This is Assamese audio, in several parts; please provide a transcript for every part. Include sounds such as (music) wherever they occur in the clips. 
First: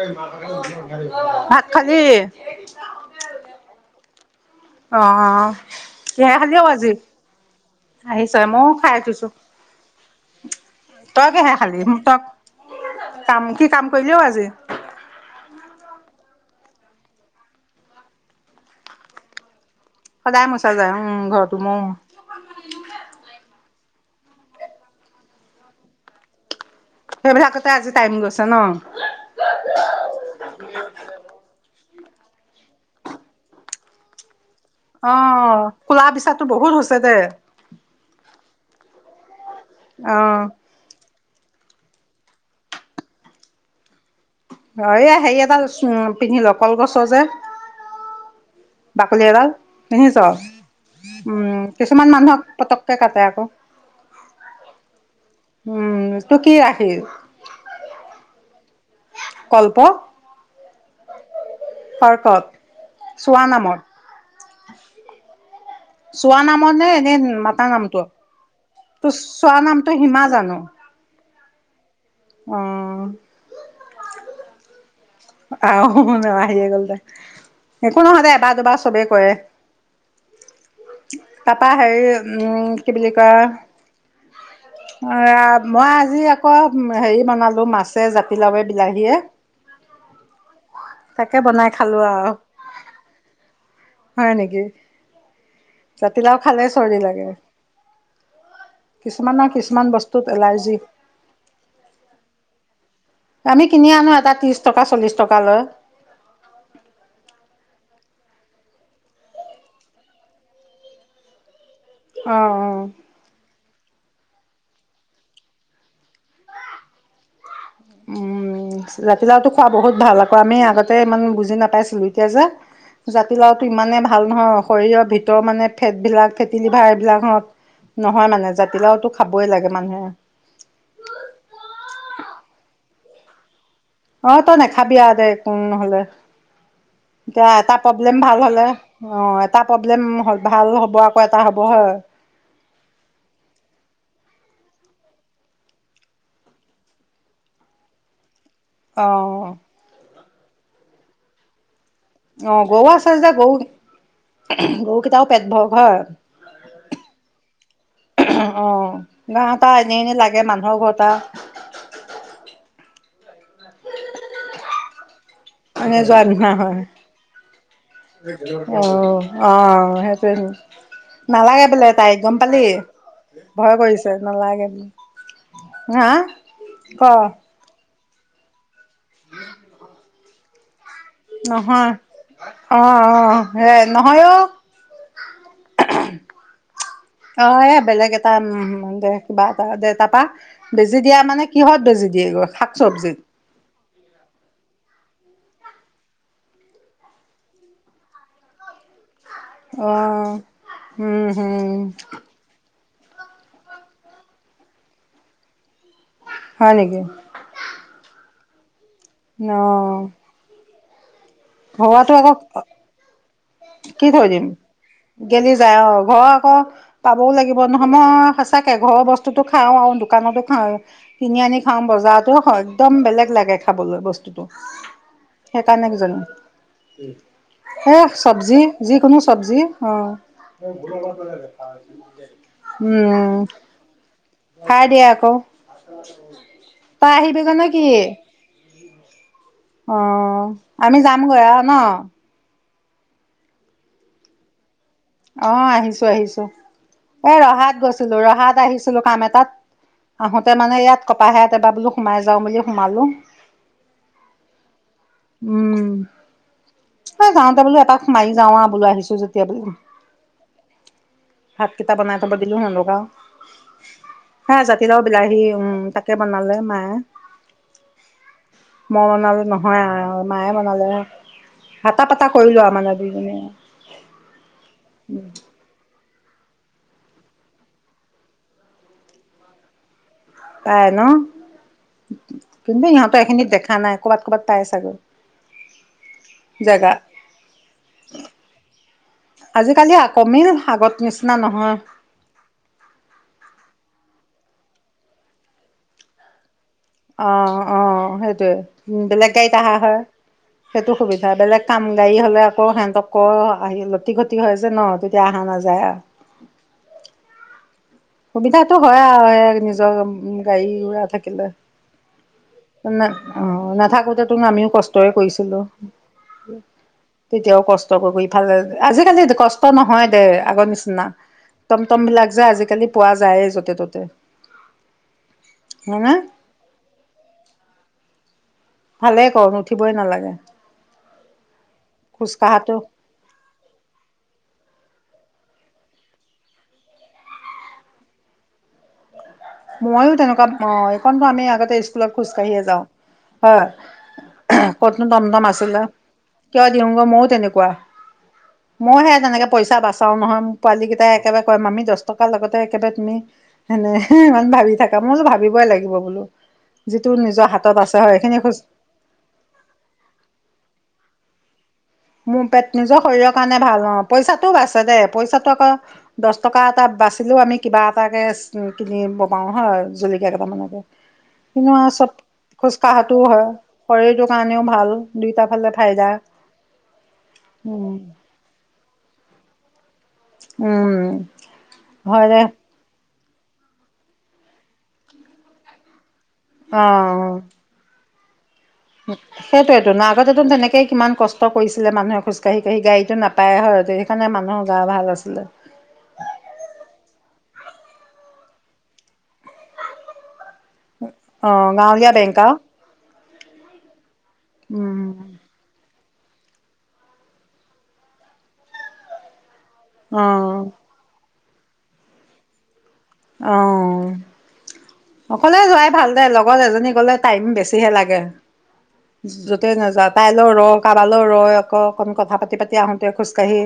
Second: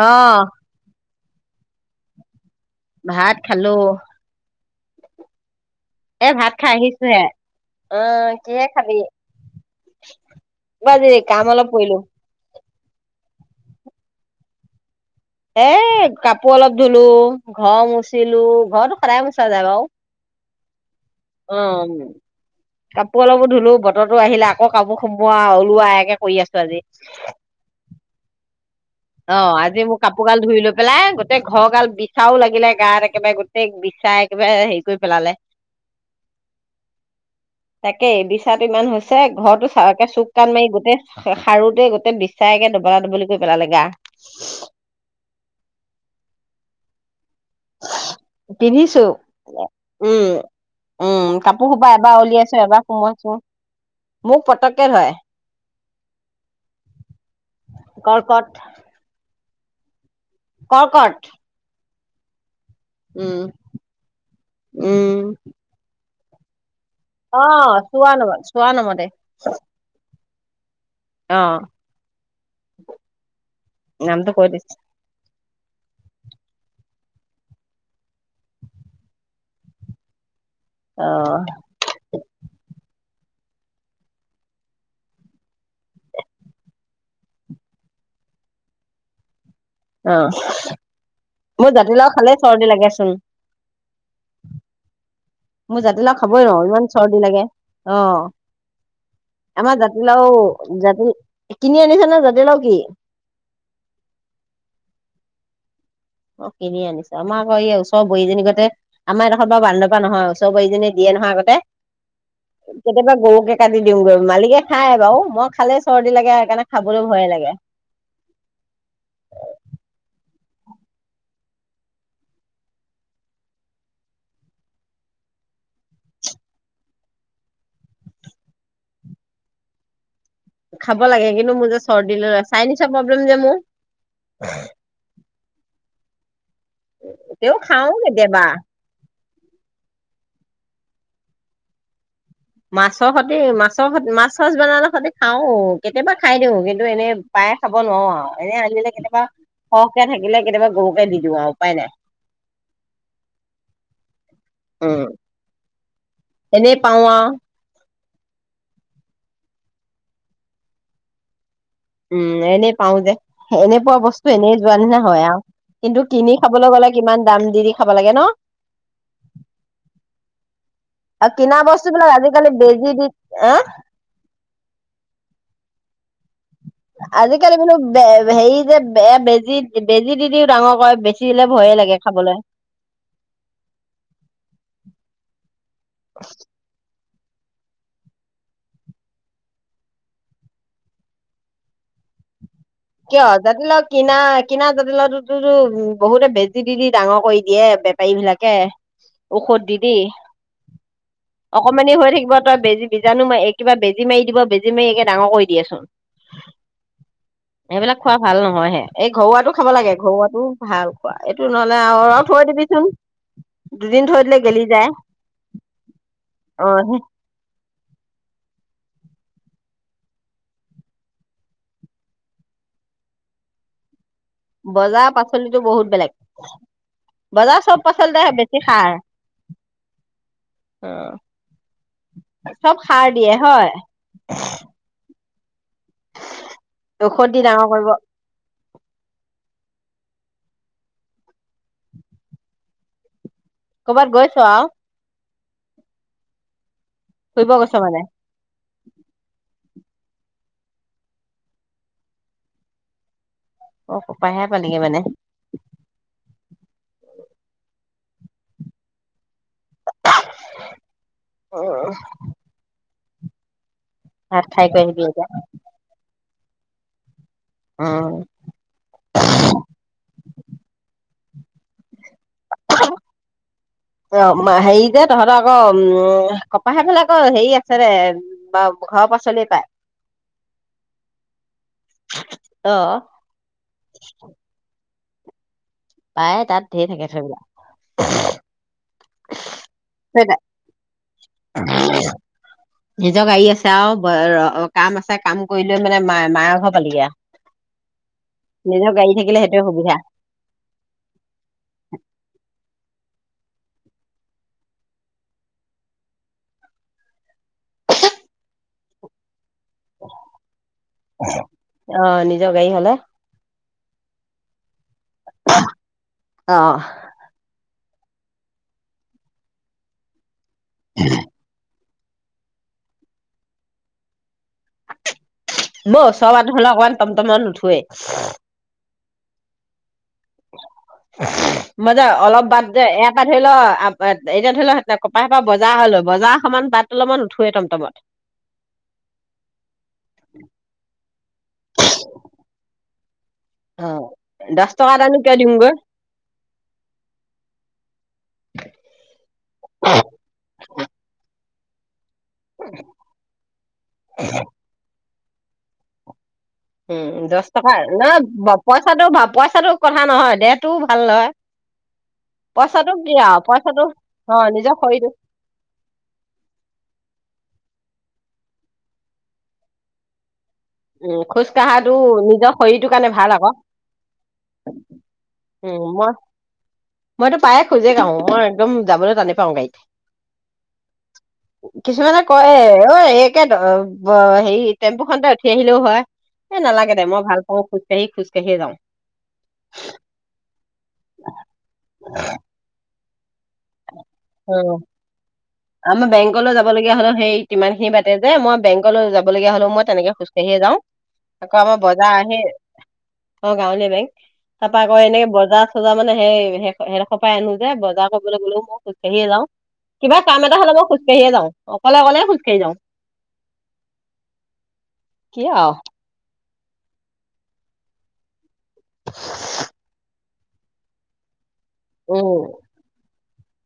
অহ ভাত খালি? ভাত খালোঁ। অ' কিহে খালি অ' খাই আজি, আহিছোহে অ আহিছহে, কিহে মইও খাই খাবি উঠিছোঁ, কিবা আজি তই কাম কিহে অলপ খালি, উম কৰিলো তই কাম, কি কাম কৰিলি অ' আজি। হে কাপোৰ অলপ ধুলোঁ, ঘৰ মচিলোঁ, ঘৰটো সদায় মোচা যায় বাৰু। কাই মছা যায় অ'! অ' উ কাপোৰ অলপোঁ ধুলোঁ বতৰ তো আহিলে, আকৌ কাপোৰ সোমোৱা ওলোৱা একে কৰি আছোঁ আজি। সেইবাৰ কৰি থাকোতে আজি টাইম গৈছ ন? অ' আজি মোৰ কাপোৰ গাল ধুই লৈ পেলাই, গোটেই ঘৰ গাল বিচাও লাগিলে গাত, একেবাৰে গোটেই বিচাই আহ ক'লা পিছাটো বহুত হৈছে যে চেক। ঘৰৰতো চাহকে চুক কাণ মাৰি গোটেই হাৰুতে গোটে বিচায়ে একে দবলা দবলি কৰি পেলালে আৰু। উম! অ' এই হেৰি এটা উ পিন্ধি ল, কলগছৰ যে পিন্ধিছো, বাকলি এডাল উম! পিন্ধি চ। উম! উম, কাপোৰ সোপা কিছুমান এবাৰ মানুহক উলিয়াইছো, এবাৰ পতককে কাটে সোমাইছো, আকৌ। মোক পতককে ধৰে। উম, এইটো কি ৰাখি কৰ্কত। কল্প? কৰ্কট। কৰ্কত! উম! উম! চোৱা নামৰ নে? অ মাতাৰ নামটো, চোৱা নম চোৱা নমতে ত চোৱা নামটো হিমা জান। অ'! অ'হ। উম, নামটো কৈ দিছে কাৰ হ'ব নালাগে। হে গ'ল দে, একো নহয় দে এবাৰ দুবাৰ চবেই কৰে। অ তাপা হেৰি উম কি বুলি কয় কা অ' এয়া, মই আজি আকৌ হেৰি বনালোঁ, মাছে জাতি লাৱে, বিলাহীয়ে। অ তাকে বনাই মোৰ খালো জাতিলাও আৰু খালে চৰ্দি লাগেচোন। হয় নেকি? মোৰ জাতিলাও খাবই নোৱাৰো ইমান চৰ্দি লাগে। অ'! কিছুমানৰ আমাৰ কিছুমান বস্তুত জাতিলাও এলাৰ্জি জাতি, কিনি আনিছে নে জাতিলাও কি? আমি কিনি আনো এটা ত্ৰিশ টকা, চল্লিশ টকা লৈ। কিনি আনিছে আমাৰ আকৌ এই অ'! বোৱাৰীজনী গ'তে, আমাৰ এইডোখৰত বাও বান্দৰৰ পৰা নহয়। ওচৰ বোৱাৰীজনীয়ে দিয়ে নহয় আগতে। অ অ কেতিয়াবা (unintelligible) কাটি দিওঁগৈ। মালিকে খায় বাৰু মই খালে চৰ্দি লাগে সেইকাৰণে খাবলৈ ভয়ে লাগে। উম, জাতিলাওটো খোৱা বহুত ভাল আকৌ। আমি আগতে, ইমান বুজি নাপাইছিলোঁ। এতিয়া যে, জাতিলাওটো ইমানে ভাল নহয়, শৰীৰৰ ভিতৰৰ মানে, ফেট বিলাক ফেটি লিভাৰ এইবিলাক নহয় মানে। জাতিলাওটো খাবই লাগে মানুহে। খাব লাগে। কিন্তু, মোৰ যে চৰ্দি হৈ চাইনেচৰ প্ৰব্লেম যে মোৰ। অ'! তই নেখাবি আৰু দে। উম, নহ'লে। এতিয়া তেও এটা খাও প্ৰব্লেম কেতিয়াবা। ভাল হ'লে, অ'! এটা প্ৰব্লেম হ' ভাল হ'ব। আকৌ এটা হ'ব হয়। মাছৰ সতি মাছৰ মাছ, চাছ বনালে সৈতে খাওঁ। কেতিয়াবা খাই দিওঁ। কিন্তু, এনেই পায়ে খাব নোৱাৰোঁ আৰু। এনে আজিলে কেনেকুৱা অ', (unintelligible) থাকিলে কেতিয়াবা গৰুকে দি দিওঁ আও উপায় নাই। অ'! গৰু আছে যে গৰু উম গৰু কেইটাও পেট ভৰক। হয়। এনেই পাওঁ আৰু। অ'! গাঁৱত আও এনেই এনেই লাগে মানুহৰ ঘৰত আও। উম, এনেই পাওঁ যে। এনেই পোৱা বস্তু এনেই যোৱা নিচিনা হয় আও। এনেই যোৱা নিচিনা হয়। দি দি খাব লাগে ন অ'! অ'! সেইটোৱে, আৰু কিনা নালাগে বস্তু বোলে বিলাক তাইক গম আজিকালি পালি। বেজি দি হা ভয় কৰিছে নালাগে হা! ক আজিকালি মানে (unintelligible) সেই যে এয়া বেজি, বেজি দি দি দিওঁ ডাঙৰ কয়! নহয়। অ'! অ'! হে নহয় অ'! অ'! এ, বেলেগ এটা (unintelligible) দে কিবা এটা দে তাৰপা বেজি দিয়া মানে, কিহত বেজি দিয়েগৈ। শাক চবজিত কিয় (unintelligible) কিনা, কিনা জাতিলাওটো বহুতে, বেজি দি, দি ডাঙৰ কৰি দিয়ে, বেপাৰী বিলাকে। ঔষধ দি দি অ'! উম! হম অকমানি হৈ থাকিব। তই বেজী বীজাণু (unintelligible) কিবা বেজী মাৰি দিব। বেজী মাৰি একে ডাঙৰ কৰি দিয়েচোন। হয় নেকি এইবিলাক খোৱা ভাল ন হয়, হে! এই ঘৰুৱাটো অ খাব লাগে, ঘৰুৱাটো ভাল। এইটো নহ'লে ঘৰুৱাটো আৰু আকৌ থৈ দিবিচোন! কি দুদিন থৈ দিলে দিম গেলি যায়। গেলি যায় অ আকৌ অ পাবও লাগিব। কিন্তু মই সঁচাকে ঘৰৰ বস্তুতো খাওঁ আৰু দোকানতো খাওঁ, কিনি আনি খাওঁ বজাৰতো একদম বেলেগ লাগে খাবলৈ বস বজাৰ পাচলি তো বহুত বেলেগ। বজাৰ চব সে পাচলিতে বেছি চবজি, সাৰ যিকোনো চবজি, অ অ চব সাৰ দিয়ে উম হয় খাই দিয়া থাকো। তাই ঔষধ দি আহিবি ক ডাঙৰ নেকি। কৰিব অ, আমি যামগৈ আৰু ন। কবাত গৈছ আও। অ আহিছো আহিছো। এ ফুৰিব গৈছ ৰহাত মানে গৈছিলো, ৰহাত আহিছিলো কাম এটাত। আহোতে মানে ইয়াত, কপাহেত এবাৰ বোলো সোমাই যাও বুলি সোমালো। অ কপাহে পালিগে মানে। উম যাওঁতে বোলো এপাক সোমাই এ যাও বোলো আহিছো যেতিয়া বোলো। উম, হাকটা বনটো বদিলো হ লগা (unintelligible) ভাত হা খাই কৰি জাতিলাও আহিবি এতিয়া বিলাহী, উম তাকে বনালে মায়ে উম মই বনালো নহয় আৰু মায়ে বনালে। হটা প কৰিলোৱা মানে দুজনে অ হেৰি যে তহঁতৰ আকৌ উম কপাহেবিলাকৰ হেৰি আছে দে, বা ঘৰৰ পাচলি পাই। পাই ন! অ কিন্তু ইহঁতৰ এইখিনিত দেখা নাই কৰ'বাত ক'ৰবাত পাই চাগৈ। পায় তাত ঢেৰ জেগা থাকে থৈবা। আজিকালি কমিল আগত নিচিনা নহয়। নিজৰ গাড়ী আছে আৰু কাম আছে কাম কৰি লৈ মানে মায়ে মায়াৰ ঘৰত অ অ সেইটোয়ে, নিজৰ গাড়ী বেলেগ থাকিলে গাড়ীত সেইটোৱে অহা সুবিধা হয়, সেইটো সুবিধা বেলেগ কাম গাড়ী হলে আকৌ সিহতক আক আহি লতি ঘতি হয় যে ন, তেতিয়া অহা নাযায় আৰু। সুবিধাটো হয় আৰু নিজৰ গাড়ী উৰা থাকিলে, অ নিজৰ গাড়ী হলে অঁ নাথাকোতে ত আমিও কষ্টৰে কৰিছিলো অ তেতিয়াও কষ্ট কষ্ট কৰি কৰি ফালে, আজিকালি কষ্ট নহয় দে। আগৰ নিচনা তম তমবিলাক যে আজিকালি পোৱা যায়েই য'তে ত'তে। বৌ হয়নে চব (unintelligible) অকণমান টমটমত নুঠৱে। ভালে কম, উুঠিবই নালাগে (unintelligible) মই যে অলপ বাদ খোজকাঢ়াটো যে, এয়া পা ধৈ ল, এতিয়া ধৰি ল ন কপা এপা বজাৰ হলো, বজাৰ সমান বাট অলপমান উঠোৱে টমটমত। ময়ো তেনেকুৱা অঁ! এইকণো আমি আগতে স্কুলত খোজকাঢ়িয়ে যাওঁ। হয় দহ টকা ক'ত নু এটানো কিয় দমদম দিমগৈ আছিলে! কিয় দিওঁগৈ ময়ো তেনেকুৱা। ময়ো সে তেনেকৈ পইচা বাচাওঁ নহয় মোৰ পোৱালীকেইটাই একেবাৰে হয় মামি দ টকাৰ লগতে একেবাৰে তুমি সনে সিমান ভাবি থাকা মই কৈছোঁ ভাবিবই লাগিব বোলো। যিটো উম নিজৰ দছ টকা হাতত আছে হয় নহ সেইখিনি খোজ পইচাটো পইচাটো কথা নহয়, দেহটোও ভাল নহয়। মোৰ পেট পইচাটো নিজৰ কি শৰীৰৰ আৰু কাৰণে পইচাটো ভাল অ, পইচাটো নিজৰ বাচছে দে, শৰীৰটো পইচাটো আকৌ দহ টকা এটা বাচিলোও আমি কিবা এটাকৈ কিনিব পাওঁ হয়, জলকীয়া কেইটামানে উম খোজ কিন্তু কঢ়াটো চব নিজৰ খোজ শৰীৰটোৰ কাৰণে কঢ়াটোও ভাল হয় আকৌ শৰীৰটো কাৰণেও ভাল দুইটা ফালে উম ফাইদা। মই মইতো পায়ে খোজে উম কাঢ়ো। মই একদম ম যাবলৈ টানে পাওঁ গাডীত। উম কিছুমানে হয় দে কয় অ (inaudible) হেৰি টেম্পু খনতে উঠি আহিলেও হয়। এ নালাগে দে ম ভাল পাওঁ খোজ কাঢ়ি খোজ সেইটোৱেটো আগতে তেনেকেই কিমান কষ্ট কৰিছিলে। মানুহে খোজ কাঢ়ি কাঢ়ি। গাড়ীত নাপ অ আমাৰ বেংকলৈ যাব লগগীয়া হলে সেই ইমান খিনি বাতে যে মই বেংকলৈ যাবলগ হলেও মই তেনেকে খোজ সেয়ে যাওঁ অ আকৌ আমাৰ গাঁৱলীয়া বজাৰ বেংক আহে আৰু অ গাৱলীয়া বেংক। তাৰ পৰা আকৌ উম এনেই বজাৰ চজাৰ মানে সেই হেৰ এডোখৰ পই আনো যে বজাৰ (inaudible) খোজ কাঢ়িয়ে যাওঁ কিবা অ কাম এটা হ'লে মই খোজকাঢ়িয়ে যাওঁ। অকলে অকলেই খোজ কাঢ়ি যাওঁ। অ কি অকলে আৰু যোৱাই ভাল দে লগ লগত এজনী গলে টাইম বেছিহে লাগে। য'তে নাযাত পাইলৰ ৰওঁ কালও ৰয়। আক অকণ কথা পাতি পাতি আহোতে খোজ কাঢ়ি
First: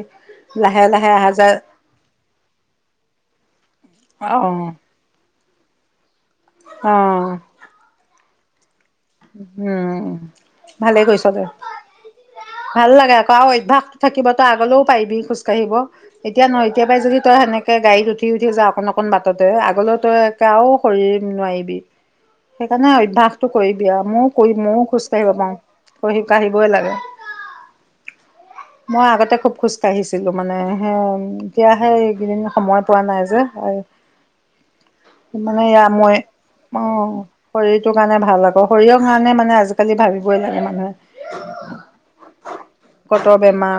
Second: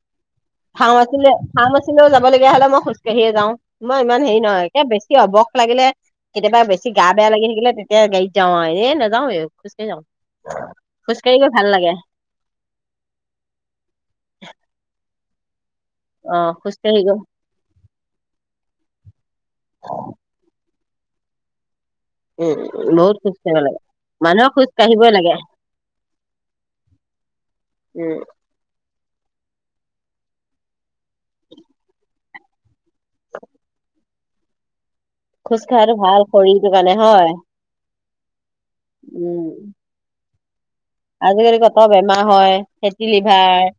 ভা আছিলে ভাং আছিলেও যাবলগীয়া হলে মই খোজকাঢ়িয়ে যাওঁ মই ইমান অ হেৰি নহয় একে বেছি হ'ব লাগিলে কেতিয়াবা বেছি অ গা বেয়া লাগি থাকিলে তেতিয়া গাড়ী, যাওঁ নাযাওঁৱে খোজকাঢ়ি যাওঁ উম ভালেই কৈছ খোজকাঢ়ি দে গৈ ভাল লাগে ভাল লাগে আকৌ আৰু অভ্যাসটো থাকিব তই আগলৈও পাৰিবি খোজ কাঢ়িব। অ এতিয়া নহয় এতিয়া খোজকাঢ়ি পৰাাই গৈ যদি তই সেনেকে গাড়ীত উঠি উঠি যা অকন অকণ বাটতে আগলৈ তইে আৰু কৰি নোৱাৰিবি। এ বহুত সুষ্ট গালাগ মই কৰি মই খোজ কাঢ়িব পাৰো শ কাঢ়িবই লাগে উম, মই আগতে খুব খোজকাঢ়িছিলোঁ মানে হ এতিয়া হে কেইদিন সময়ত পোৱা নাই যে মানে খোজ এয়া কঢ়াটো মই ভাল শৰীৰটোৰ অ কাৰণে হয়। শৰীৰটো কাৰণে ভাল আকৌ সৰিয়হণে উম, মানে আজিকালি ভাবি গৈ লে মানে (inaudible) আজিকালি কত বেমাৰ হয় ফেটি কতৰ লিভাৰ বেমাৰ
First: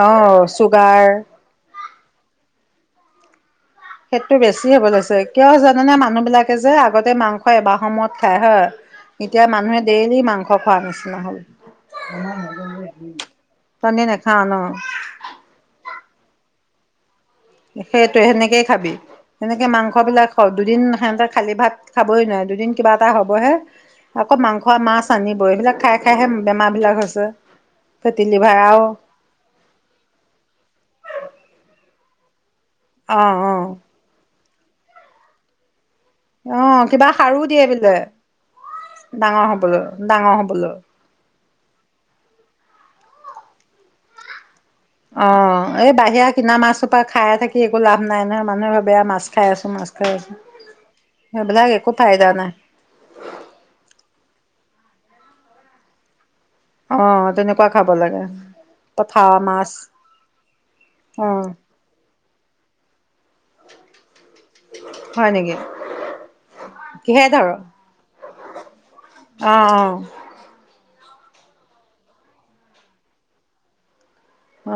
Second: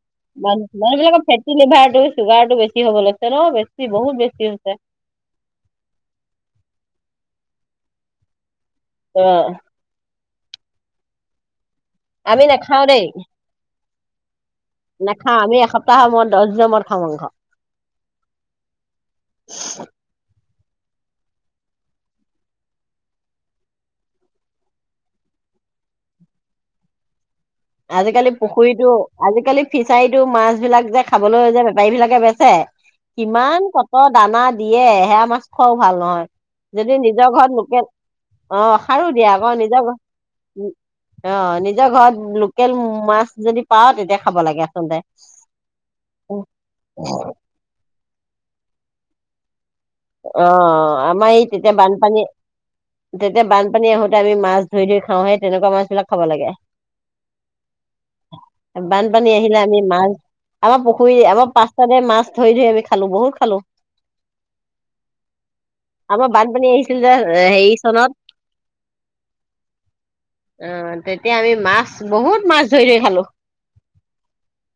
অ' মানু মানুহ চুগাৰ বিলাকৰ ফেটি লিভাৰ চুগাৰ বেছি হ'ব লাগছে ন বেছি বহুত সেইটো বেছি হৈছে। হ'ব লৈছে কিয় জানেনে মানুহ বিলাকে যে আগতে মাংস হয় বা সময়ত খায়। হয় এতিয়া অ', মানুহে ডেইলি মাংস, থ খোৱাৰ নিচিনা হ'ল আমি নেখাওঁ দৰে তহঁতি নেখাও ন নেখাওঁ, আমি এসপ্তাহ মন দহ জমৰ খাম মাংস। সেইটো সেনেকেই খাবি, সেনেকে মাংস বিলাক দুদিন হতে খালী ভাত খাবই নোৱাৰো, দুদিন কিবা এটা হবহে আকৌ মাংস, মাছ আনিবই, এইবিলাক খাই-খাইহে বেমাৰ বিলাক হৈছে। ফেটি আজিকালি লিভাৰ আৰু পুখুৰীতো, আজিকালি ফিচাৰীতো মাছ বিলাক যে খাবলৈ যানা বেপাৰী বিলাকে বেচে অঁ অঁ কিমান ক'ত দানাত? দিয়ে, সেয়া মাছ খোৱাও ভাল নহয়, অঁ যদি কিবা নিজৰ সাৰো ঘৰত দিয়ে লোকেল, বোলে অ, সাৰো দিয়া ডাঙৰ আকৌ, হ'বলৈ নিজৰ ঘৰত ডাঙৰ হ'বলৈ অ, নিজৰ ঘৰত লোকেল মাছ যদি পাও তেতিয়া খাব লাগে আচলতে। অ, এই বাহিৰা কিনা মাছ সোপা খাই থাকি একো লাভ নাই নহয়, মানুহে ভাবি বেয়া মাছ খাই আছো, মা অ, আমাৰ এই তেতিয়া বানপানী, ফাইদা নাই, তেতিয়া বানপানী আহোতে আমি মাছ ধৰি-ধৰি খাওঁ, সেই তেনেকুৱা মাছবিলাক খাব লাগে। অ', তেনেকুৱা খাব লাগে, বানপানী আহিলে আমি মাছ, আমাৰ পুখুৰী, অ', আমাৰ পাছফালে মাছ ধৰি-ধৰি আমি খালো, বহুত খালো। হয় নেকি, আমাৰ বানপানী আহিছিল যে, কিহে ধৰ? হেৰি চনত অ', অ', অহ তেতিয়া আমি মাছ, বহুত মাছ ধৰি-ধৰি খালোঁ।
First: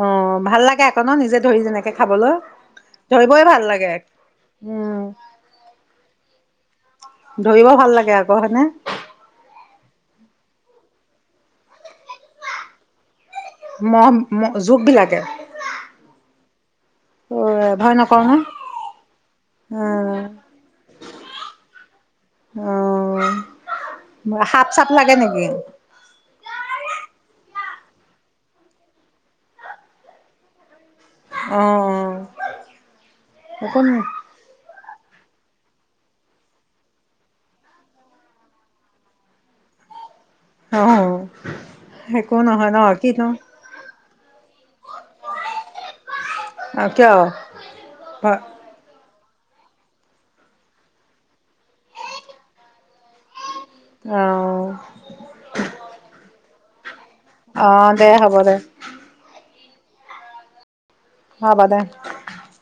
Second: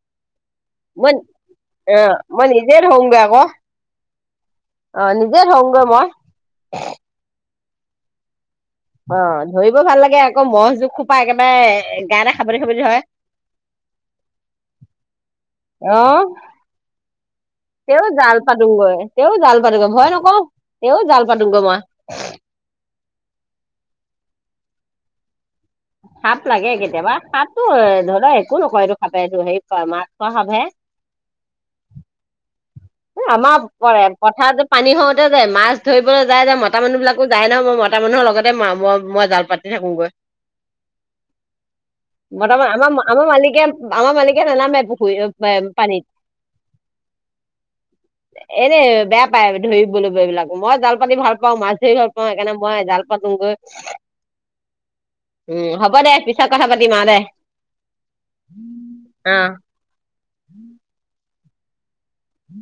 অ, ভাল লাগে আক ন, নিজে ধৰি যেনেকে অ খাবলৈ, মই নিজে ধৰোংগৈ আকৌ ধৰিবই ভাল লাগে। উম, অ, নিজে ধৰোগৈ মই। ঊমহ ধৰিব ভাল লাগে আক, হয়নে? অ, ধৰিব ভাল লাগে আক, মহ জোক সোপা একেবাৰে গাটে সাৱটি-সাৱটি ধৰে। মহ ম জোক বিলাকে অ', ভয় তেওঁ নকৰ জাল নে? পাতোগৈ, তেওঁ জাল পাতোগৈ, ভয় অ', নকৰো, তেওঁ জাল পাতোগৈ মই। সাপ-চাপ লাগে নেকি? সাপ লাগে কেতিয়াবা, সাপতো এ ধৰা একো নকৰে এইটো সাপে, এইটো হেৰি মাছ খোৱা সাপহে। আহ অ এই আমাৰ অ', প একো পথাৰতো পানী হওঁতে যে, মাছ ধৰিবলৈ যায় যে, মতা মানুহ বিলাকো যায় ন, মই মতা মানুহ লগতে ম মই জাল পাতি থাকোগৈ। অ', একো নহয় বৰ্তমান ন কিনো আমাৰ-আমাৰ মালিকে, আমাৰ মালিকে নেনামে পুখুৰী পে পানীত। কিয়? এনে বেয়া পায় ধৰিবলৈ সেইবিলাক, মই জাল পাতি ভাল পাওঁ, মাছ ধৰি ভাল পাওঁ, সেইকাৰণে মই জাল পাতোগৈ। অঁ উম হ'ব দে পিছত কথা পাতিম আঁও দে। আহ দে হ'ব দে উম হ'ব দে উম